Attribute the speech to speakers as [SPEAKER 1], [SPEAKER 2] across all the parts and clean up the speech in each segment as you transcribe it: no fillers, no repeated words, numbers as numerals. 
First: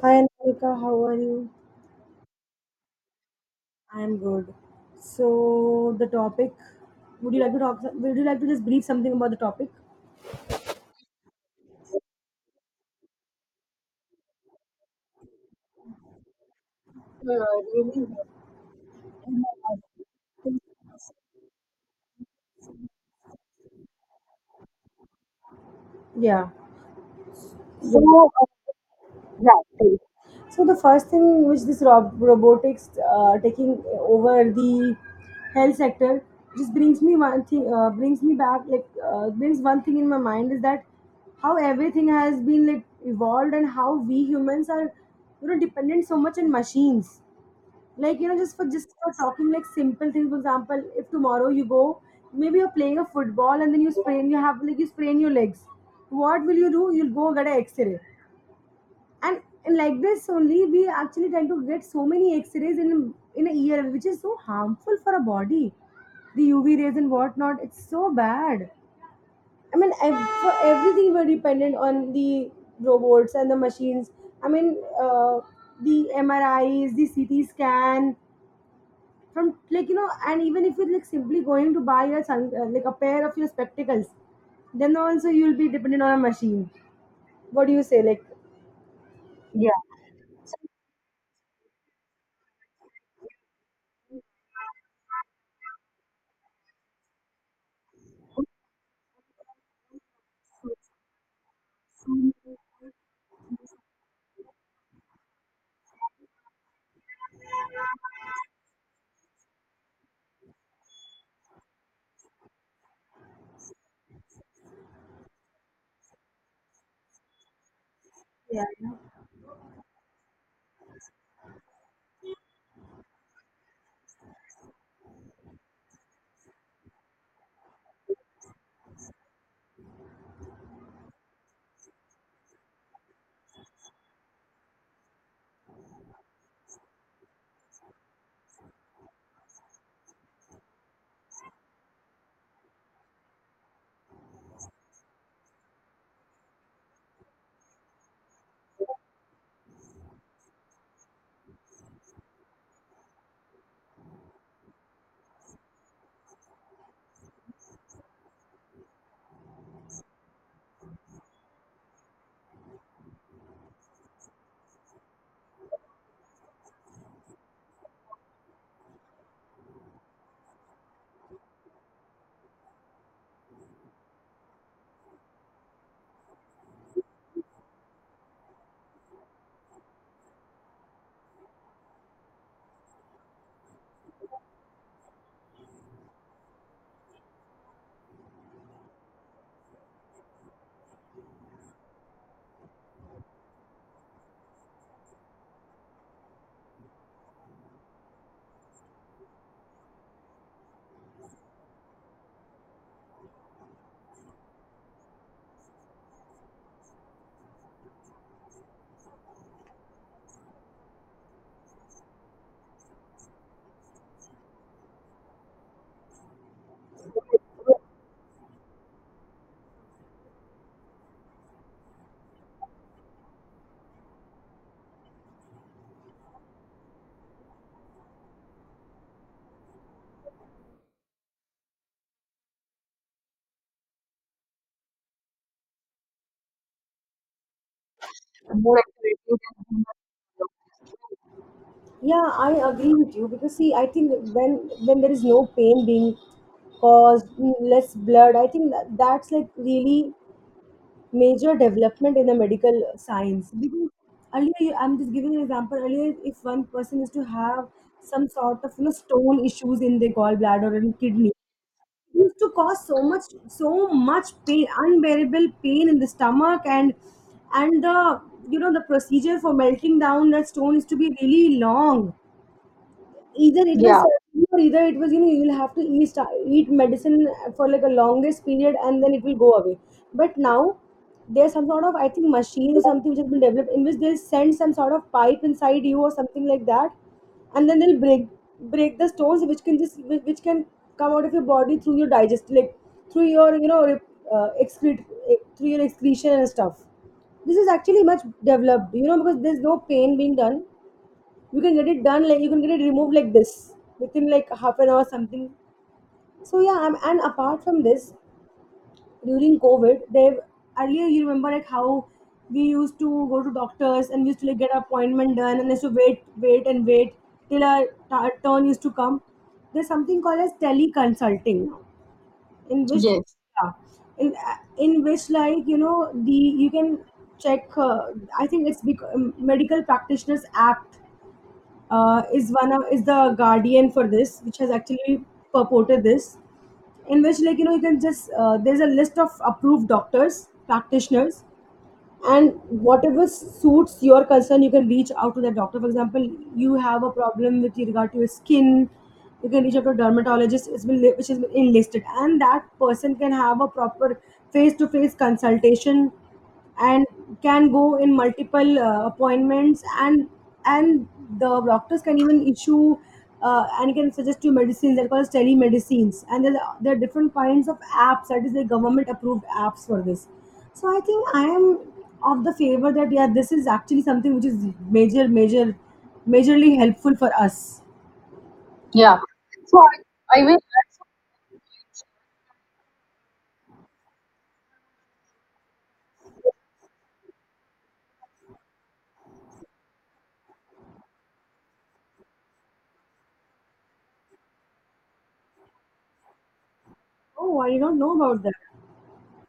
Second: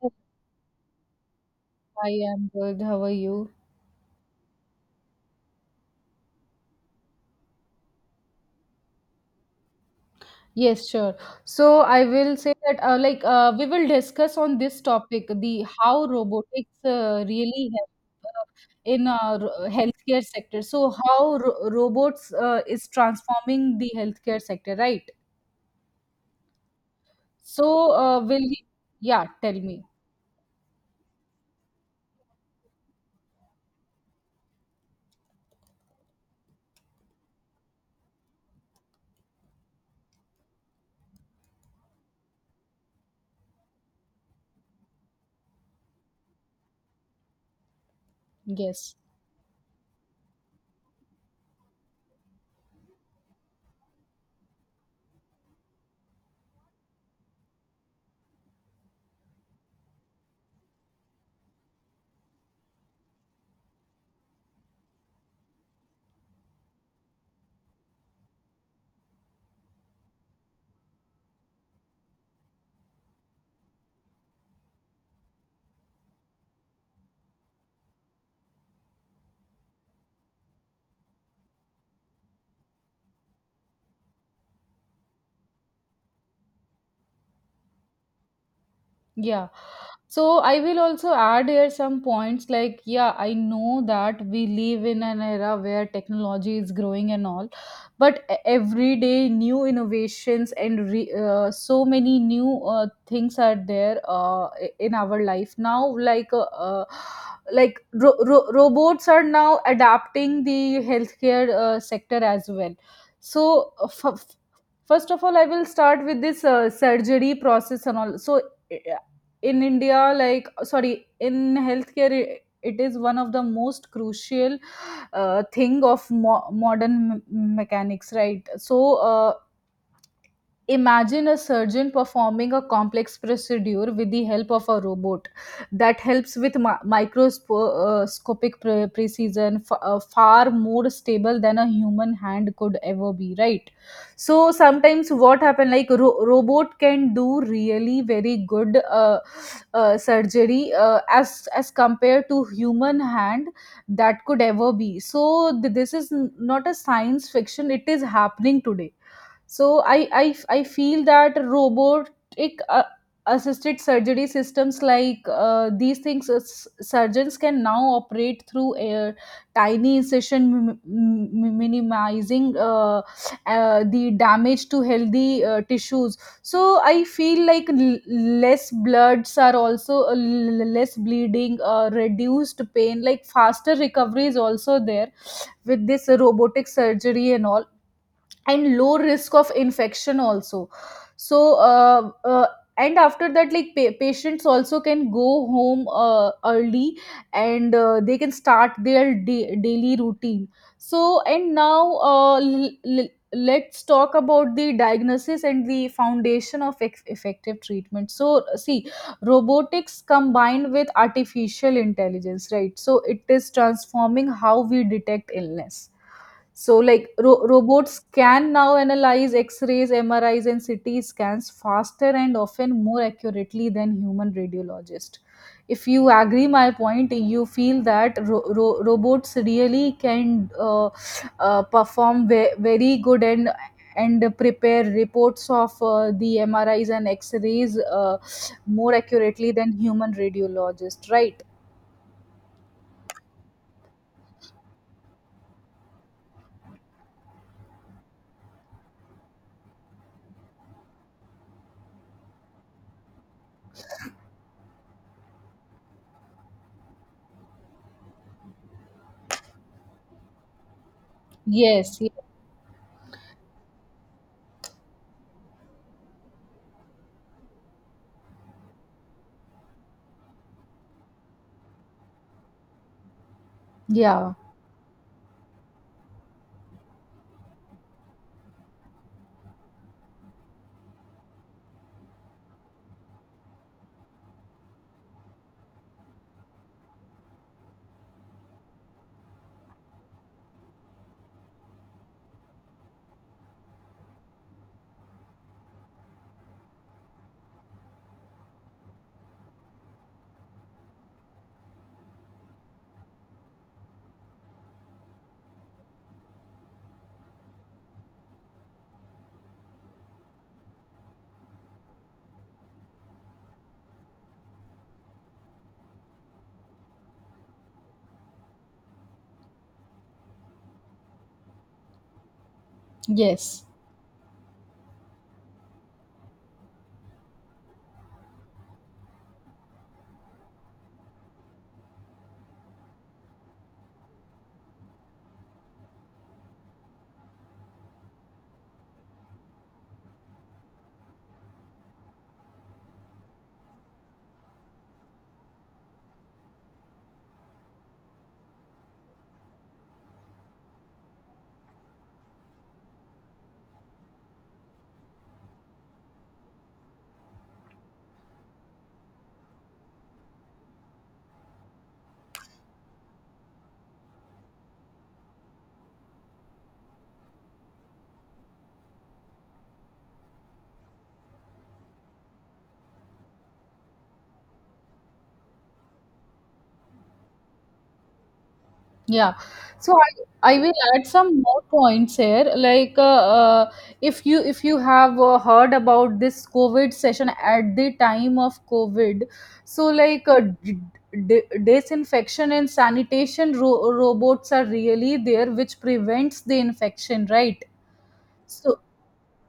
[SPEAKER 1] Hi Anika, how are you?
[SPEAKER 2] I am good. How are you?
[SPEAKER 1] I'm good. So the topic, would you like to talk? Would you like to just brief something about the topic?
[SPEAKER 2] Yes, sure. So I will say that we will discuss on this topic the how robotics
[SPEAKER 1] Yeah,
[SPEAKER 2] really help
[SPEAKER 1] really.
[SPEAKER 2] uh, in our healthcare sector. So how robots is transforming the healthcare sector, right?
[SPEAKER 1] Yeah.
[SPEAKER 2] So yeah, tell me.
[SPEAKER 1] So the first thing which this robotics taking over the health sector just brings me one thing, brings me back like brings one thing in my mind is that how everything has been like evolved and how we humans are, dependent so much on machines, like, just for just
[SPEAKER 2] Yes.
[SPEAKER 1] for talking, like, simple things. For example, if tomorrow you go, maybe you're playing a football and then you sprain, you have like you sprain your legs, what will you do? You'll go get an x-ray. And like this, only we actually tend to get so many x-rays in a year, which is so harmful for a body, the UV rays and whatnot. It's so bad. I mean, for everything we're dependent on the robots and the machines. I mean, uh, the MRIs, the CT scan, from, like. And even if you like simply going to buy a like a pair of your spectacles, then also you'll be dependent on a machine. What do you say, like?
[SPEAKER 2] Yeah. So I will also add here some points like, yeah, I know that we live in an era where technology is growing and all, but every day new innovations and re so many new things are there in our life now. Like ro ro robots are now adapting the healthcare sector as well. So first of all, I will start with this surgery process and all. So
[SPEAKER 1] Yeah, yeah.
[SPEAKER 2] in India, like sorry, in healthcare, it is one of the most crucial thing of modern mechanics, right? So uh, imagine a surgeon performing a complex procedure with the help of a robot that helps with microscopic precision, far more stable than a human hand could ever be, right? So sometimes what happen like robot can do really very good surgery as compared to human hand that could ever be. So this is not a science fiction; it is happening today. So I feel that robotic assisted surgery systems like these things surgeons can now operate through a tiny incision minimizing the damage to healthy tissues. So I feel like less bloods are also less bleeding, reduced pain, like faster recovery is also there with this robotic surgery and all, and low risk of infection also. So and after that, like patients also can go home early, and they can start their daily routine. So and now let's talk about the diagnosis and the foundation of effective treatment. So see, robotics combined with artificial intelligence, right, so it is transforming how we detect illness. So, like robots can now analyze X rays, MRIs, and CT scans faster and often more accurately than human radiologists. If you agree my point, you feel that robots really can perform very good and prepare reports of the MRIs and X rays more accurately than human radiologists, right?
[SPEAKER 1] Yeah, I agree with you because, see, I think when when there is no pain being caused, mm, less blood, I think that's like really major development in the medical science. Because earlier, I'm just giving an example. Earlier, if one person is to have some sort of, stone issues in their gallbladder and kidney,
[SPEAKER 2] Yes. Yeah.
[SPEAKER 1] used to cause so much pain, unbearable pain in the stomach, and the, the procedure for melting down that stone is to be really long. Either it was
[SPEAKER 2] Yeah.
[SPEAKER 1] surgery, or either it was, you will have to eat medicine for like a longest period, and then it will go away. But now there's some sort of, I think, machine or something which has been developed, in which they send some sort of pipe inside you or something like that, and then they'll break the stones, which can just which can come out of your body through your digest, like through your, excrete, through your excretion and stuff. This is actually much developed, because there's no pain being done. You can get it done, like you can get it removed like this within like half an hour something. So yeah, I'm. And apart from this, during COVID they've, earlier you remember like how we used to go to doctors, and we used to like get our appointment done, and used to wait till our turn used to come. There's something called as teleconsulting, in which,
[SPEAKER 2] Yes.
[SPEAKER 1] yeah, in, in which, like, the you can check, I think it's Medical Practitioners Act, is one of, is the guardian for this, which has actually purported this, in which, like, you can just there's a list of approved doctors, practitioners, and whatever suits your concern you can reach out to the doctor. For example, you have a problem with regard to your skin, you can reach out to a dermatologist. It's been which is enlisted, and that person can have a proper face-to-face consultation and can go in multiple appointments, and the doctors can even issue and can suggest you medicines, that called as telemedicines. And there are different kinds of apps, that is the government approved apps for this. So I think I am of the favor that, yeah, this is actually something which is major, major, majorly helpful for us.
[SPEAKER 2] Yeah. So I will add some more points here. If you if you have heard about this COVID session at the time of COVID, so like disinfection and sanitation robots are really there, which prevents the infection,
[SPEAKER 1] Oh,
[SPEAKER 2] right?
[SPEAKER 1] I don't know about that.
[SPEAKER 2] So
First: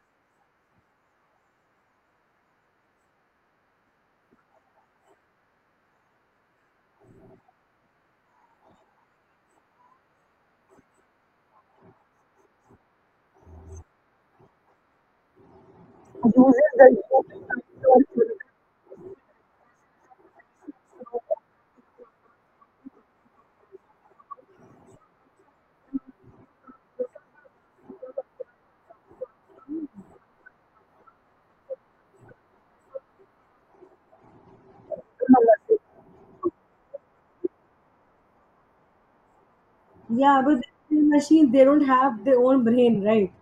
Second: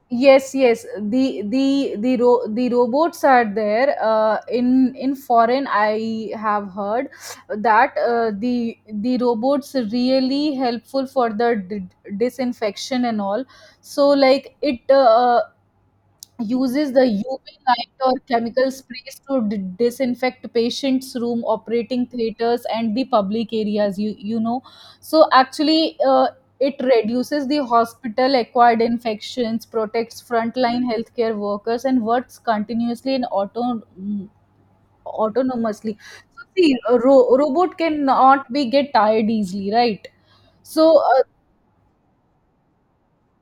[SPEAKER 2] yes, yes, the robots are there in foreign I have heard that the robots really helpful for the disinfection and all. So like it uses the UV light or chemical sprays to disinfect patients' room, operating theaters, and the public areas. You know, so actually, it reduces the hospital-acquired infections, protects frontline healthcare workers, and works continuously and autonomously. So see, a robot cannot be get tired easily, right?
[SPEAKER 1] Yeah, but
[SPEAKER 2] So
[SPEAKER 1] the machine, they don't have their own brain, right?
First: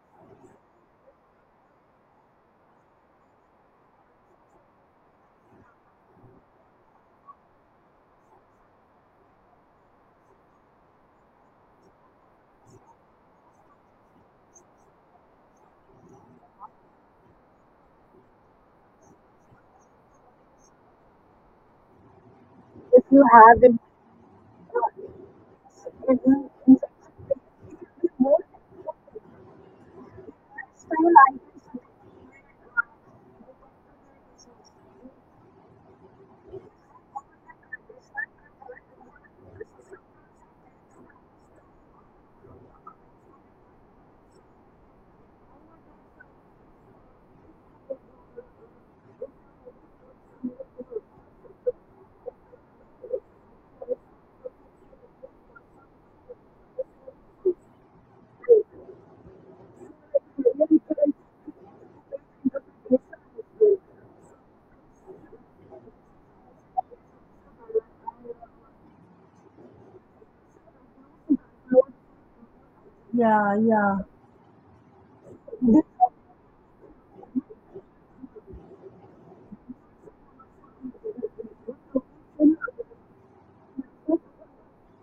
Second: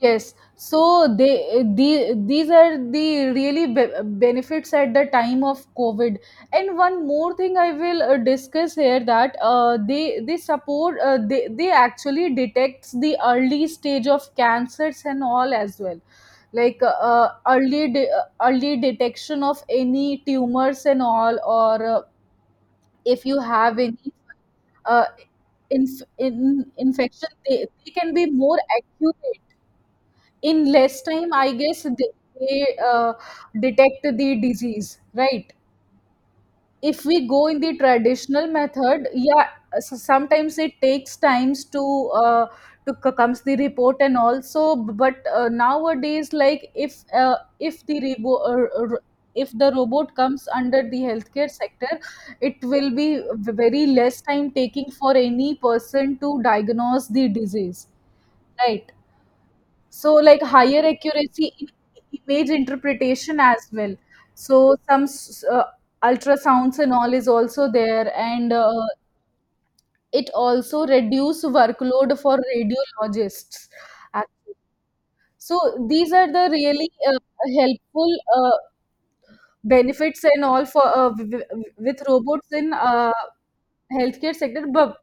[SPEAKER 2] yes, so they the these are the really benefits at the time of COVID. And one more thing I will discuss here, that they support they actually detects the early stage of cancers and all as well, like early detection of any tumors and all, or if you have any uh, in infection, they can be more accurate in less time. I guess they detect the disease, right? If we go in the traditional method, yeah, sometimes it takes times to uh, comes the report and also. But nowadays, like if if the robot comes under the healthcare sector, it will be very less time taking for any person to diagnose the disease, right? So, like higher accuracy in image interpretation as well. So, ultrasounds and all is also there, and it also reduce workload for
[SPEAKER 1] Yeah,
[SPEAKER 2] radiologists.
[SPEAKER 1] yeah.
[SPEAKER 2] Ac- So, these are the really helpful uh, benefits and all for with robots in healthcare sector. but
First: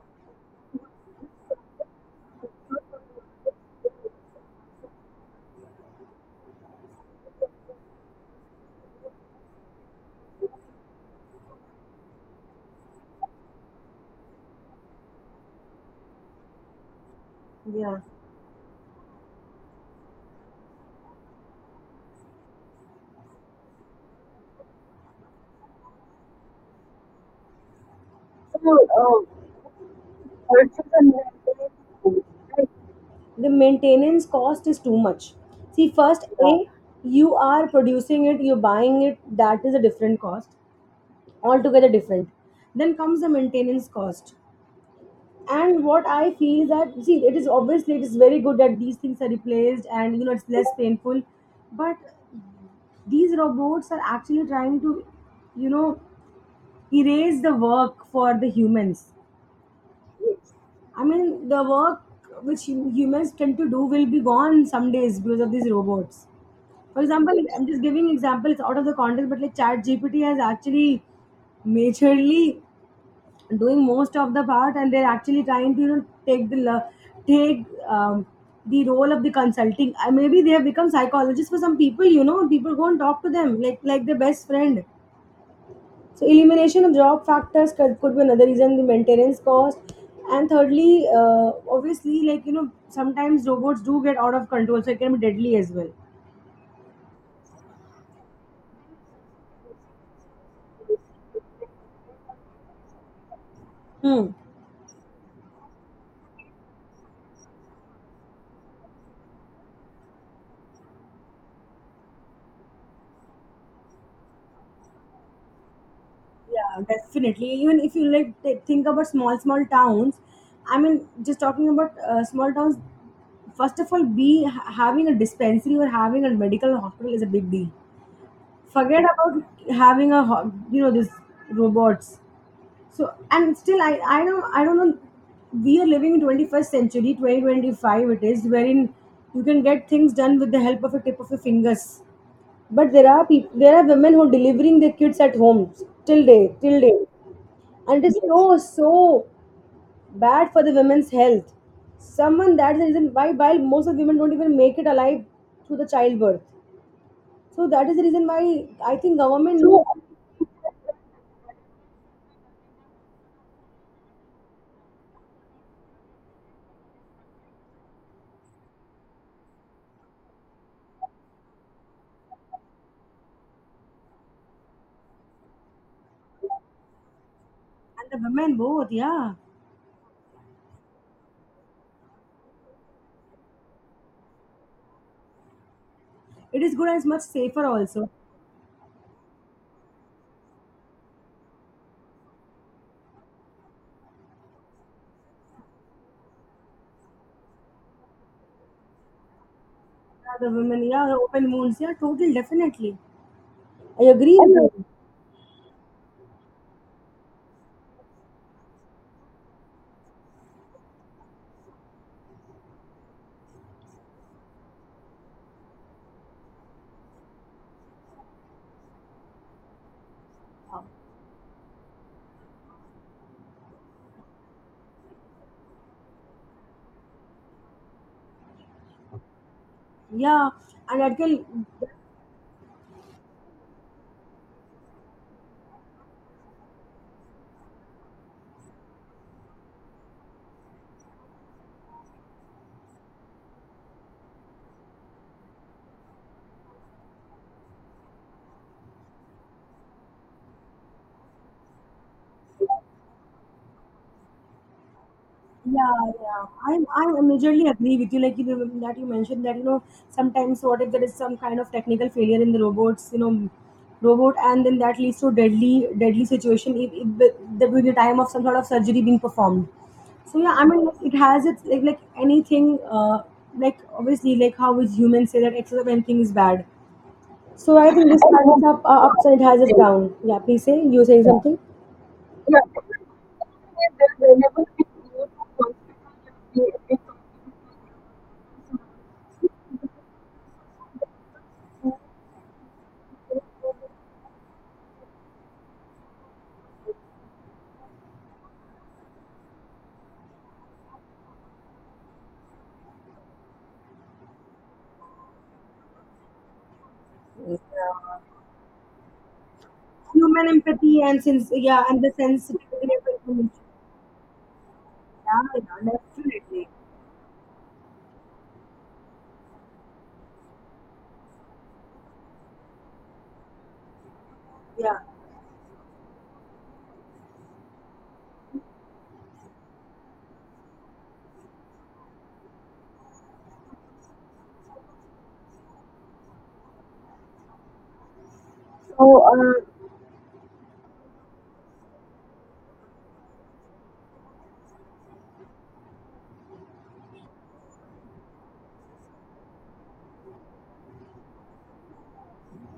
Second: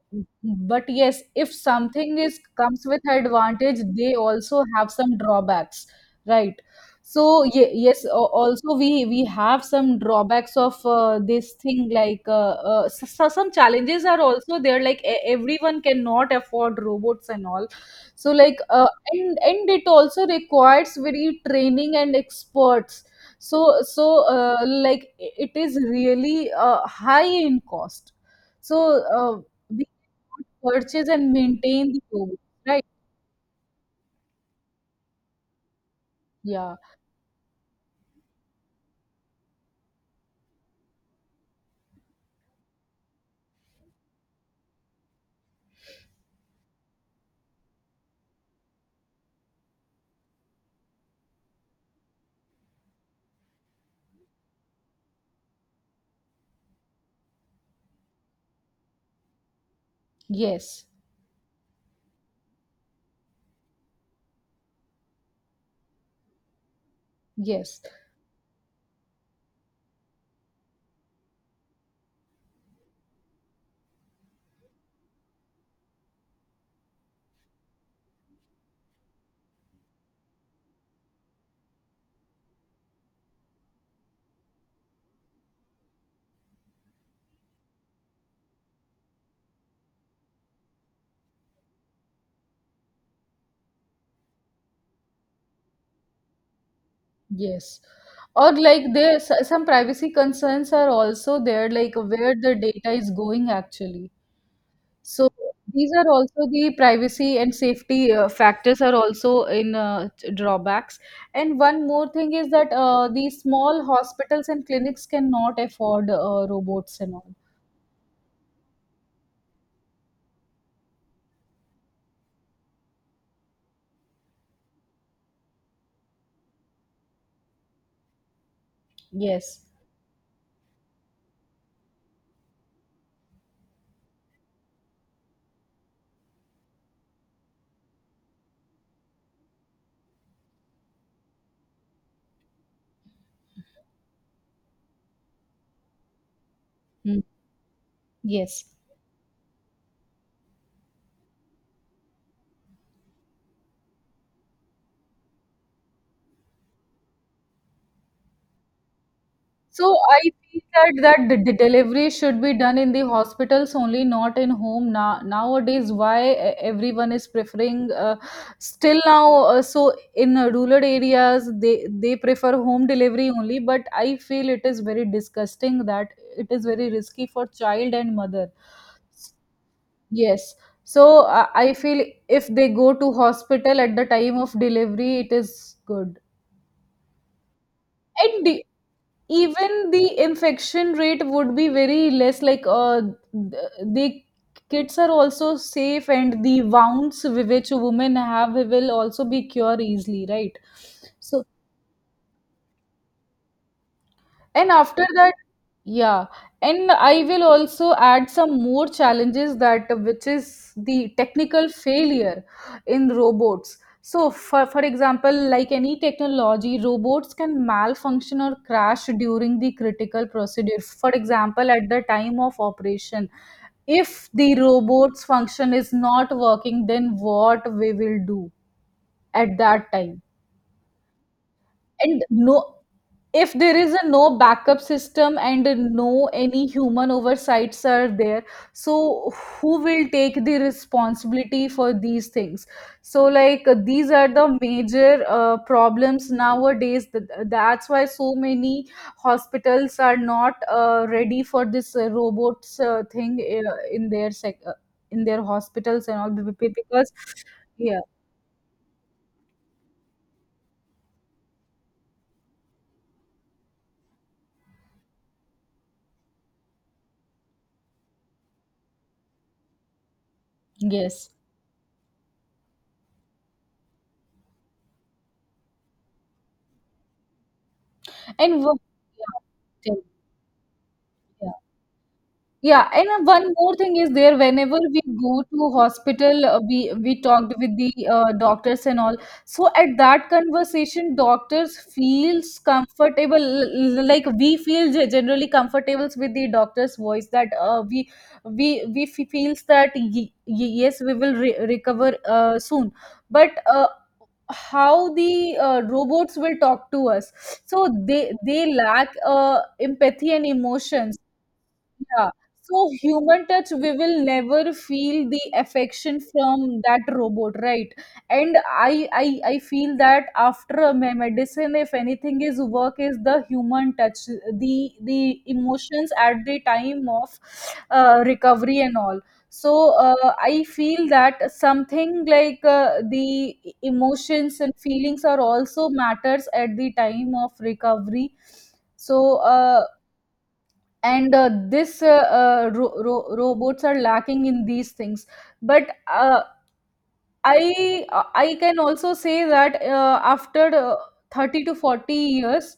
[SPEAKER 2] but yes, if something is comes with advantage, they also have some drawbacks, right? So yes, also we have some drawbacks of this thing. Like so some challenges are also there, like everyone cannot afford robots and all.
[SPEAKER 1] yeah.
[SPEAKER 2] So like and it also requires very training and experts. So so like it is really high in cost. So, we cannot purchase and maintain the clothes, right?
[SPEAKER 1] The maintenance cost is too much. See, first, yeah,
[SPEAKER 2] Yeah,
[SPEAKER 1] a, you are producing it, you're buying it, that is a different cost, altogether different. Then comes the maintenance cost. And what I feel is that, see, it is obviously, it is very good that these things are replaced, and, it's less painful. But these robots are actually trying to, you know erase the work for the humans.
[SPEAKER 2] yes,
[SPEAKER 1] I mean the work which humans tend to do will be gone some days because of these robots. For example, I'm just
[SPEAKER 2] yes,
[SPEAKER 1] giving example. It's out of the context, but like Chat GPT has actually majorly doing most of the part, and they're actually trying to, take the take the role of the consulting. Maybe they have become psychologists for some people. You know, people go and talk to them like their best friend. So elimination of job factors could be another reason. The maintenance cost, and thirdly, obviously, like, sometimes robots do get out of control, so it can be deadly as well.
[SPEAKER 2] yes. Or like there's some privacy concerns are also there, like where the data is going actually.
[SPEAKER 1] Hmm.
[SPEAKER 2] So these are also the privacy and safety factors are also in drawbacks. And one more thing is that the small hospitals and clinics cannot afford
[SPEAKER 1] Yeah,
[SPEAKER 2] robots and all.
[SPEAKER 1] definitely. Even if you like think about small towns, I mean, just talking about small towns. First of all, having a dispensary or having a medical hospital is a big deal. Forget about
[SPEAKER 2] Yes.
[SPEAKER 1] having a these robots. So and still, I know, I don't know. We are living in 21st century, 2025. It is wherein you can get things done with the help of a tip of your fingers. But there are people, there are women who are delivering their kids at home till day
[SPEAKER 2] Mm,
[SPEAKER 1] and it's so
[SPEAKER 2] yes.
[SPEAKER 1] so bad for the women's health. Someone, that's the reason why, while most of women don't even make it alive through the childbirth. So that is the reason why I think government. True.
[SPEAKER 2] So I feel that the delivery should be done in the hospitals only, not in home. Now nowadays, why everyone is preferring still now? So in rural areas, they prefer home delivery only. But I feel it is very disgusting that it is very risky for child
[SPEAKER 1] And
[SPEAKER 2] and
[SPEAKER 1] the
[SPEAKER 2] mother.
[SPEAKER 1] women both, yeah.
[SPEAKER 2] Yes. So I feel if they go to hospital at the time of delivery, it is good.
[SPEAKER 1] It is good, and it's much safer also.
[SPEAKER 2] And do, even the infection rate would be very less, like the kids are also safe and the wounds which women have will also be cured easily,
[SPEAKER 1] Yeah, the
[SPEAKER 2] right?
[SPEAKER 1] women, yeah, the
[SPEAKER 2] So
[SPEAKER 1] open wounds, yeah, total, definitely. I agree And
[SPEAKER 2] and
[SPEAKER 1] with you.
[SPEAKER 2] after that, yeah, and I will also add some more challenges, that which is the technical failure in robots. So, for example, like any technology, robots can malfunction or crash during the critical procedure. For example, at the time of operation, if the robot's function is not working, then what we will do at that
[SPEAKER 1] Agree,
[SPEAKER 2] time?
[SPEAKER 1] yeah. And that can,
[SPEAKER 2] And no, if there is a no backup system and no any human oversights are there, so who will take the responsibility for these things? So, like, these are the major problems nowadays. That's why so many hospitals are not ready for this robots thing in their
[SPEAKER 1] yeah,
[SPEAKER 2] hospitals and all
[SPEAKER 1] yeah. I I
[SPEAKER 2] because
[SPEAKER 1] majorly agree
[SPEAKER 2] yeah,
[SPEAKER 1] with you. Like, that you mentioned that, sometimes what if there is some kind of technical failure in the robots, robot, and then that leads to deadly situation if the, during the time of some sort of surgery being performed. So yeah, I mean it
[SPEAKER 2] yes.
[SPEAKER 1] has its, like anything. Like obviously, like how we humans say that excess of anything is bad. So I think this kind of
[SPEAKER 2] and wo-
[SPEAKER 1] up
[SPEAKER 2] yeah,
[SPEAKER 1] ups has its
[SPEAKER 2] tell-
[SPEAKER 1] down. Yeah, please say, you saying
[SPEAKER 2] yeah.
[SPEAKER 1] something.
[SPEAKER 2] Yeah, and one more thing is there. Whenever we go to hospital, we talked with the doctors and all. So at that conversation, doctors feels comfortable, like we feel generally comfortable with the doctor's voice. That feels that yes, we will re recover soon. But how the robots will talk to us, so they lack empathy and
[SPEAKER 1] Human empathy
[SPEAKER 2] emotion.
[SPEAKER 1] and since, yeah, and the
[SPEAKER 2] Yeah. So
[SPEAKER 1] sensitivity of
[SPEAKER 2] human
[SPEAKER 1] information.
[SPEAKER 2] touch, we will never feel the
[SPEAKER 1] Yeah, yeah,
[SPEAKER 2] affection
[SPEAKER 1] definitely.
[SPEAKER 2] from that robot, right? And I feel that after a medicine, if anything is work, is the human touch,
[SPEAKER 1] Yeah.
[SPEAKER 2] the emotions at the time of recovery and all. So I feel that something like the emotions and feelings are also matters at the time of recovery.
[SPEAKER 1] So
[SPEAKER 2] So
[SPEAKER 1] uh,
[SPEAKER 2] and this ro- ro- robots are lacking in these things. But I I can also say that after 30 to 40 years,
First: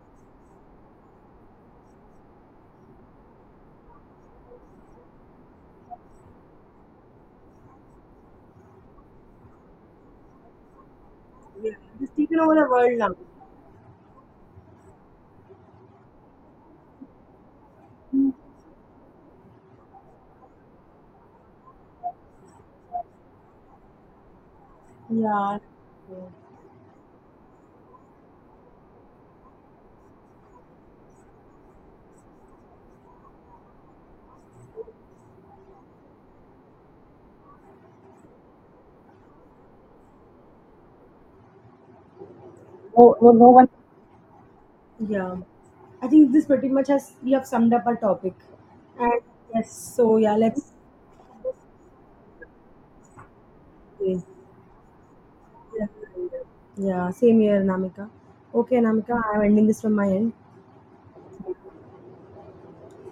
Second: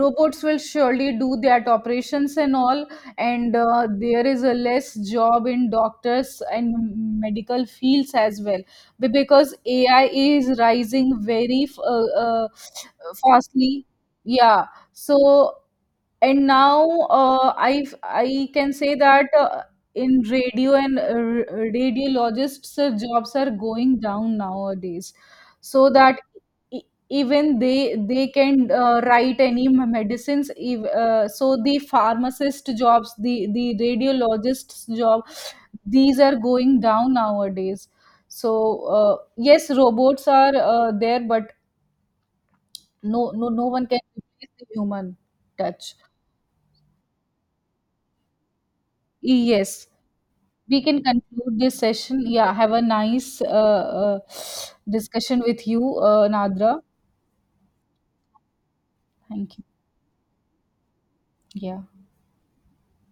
[SPEAKER 2] robots will surely do their operations and all, and there is a less job in doctors and medical fields as well. Because AI is rising very
[SPEAKER 1] yeah, it's taken over the world now.
[SPEAKER 2] fastly. Yeah. So and now I I can say that in radiologists jobs are going down nowadays.
[SPEAKER 1] Yeah,
[SPEAKER 2] So that e- even they can write any medicines so the pharmacist jobs, the radiologists job, these are going down nowadays. So uh, yes, robots are there, but no, no, no one can replace the human
[SPEAKER 1] yeah.
[SPEAKER 2] touch.
[SPEAKER 1] I think this pretty much has we have summed up our topic. And yes.
[SPEAKER 2] Yes,
[SPEAKER 1] So yeah, let's.
[SPEAKER 2] we can conclude this session. Yeah, have a nice
[SPEAKER 1] Yeah,
[SPEAKER 2] discussion with you, Nadra.
[SPEAKER 1] yeah, same here, Namika. Okay, Namika, I'm
[SPEAKER 2] Thank you.
[SPEAKER 1] ending this from my end.
[SPEAKER 2] Yeah.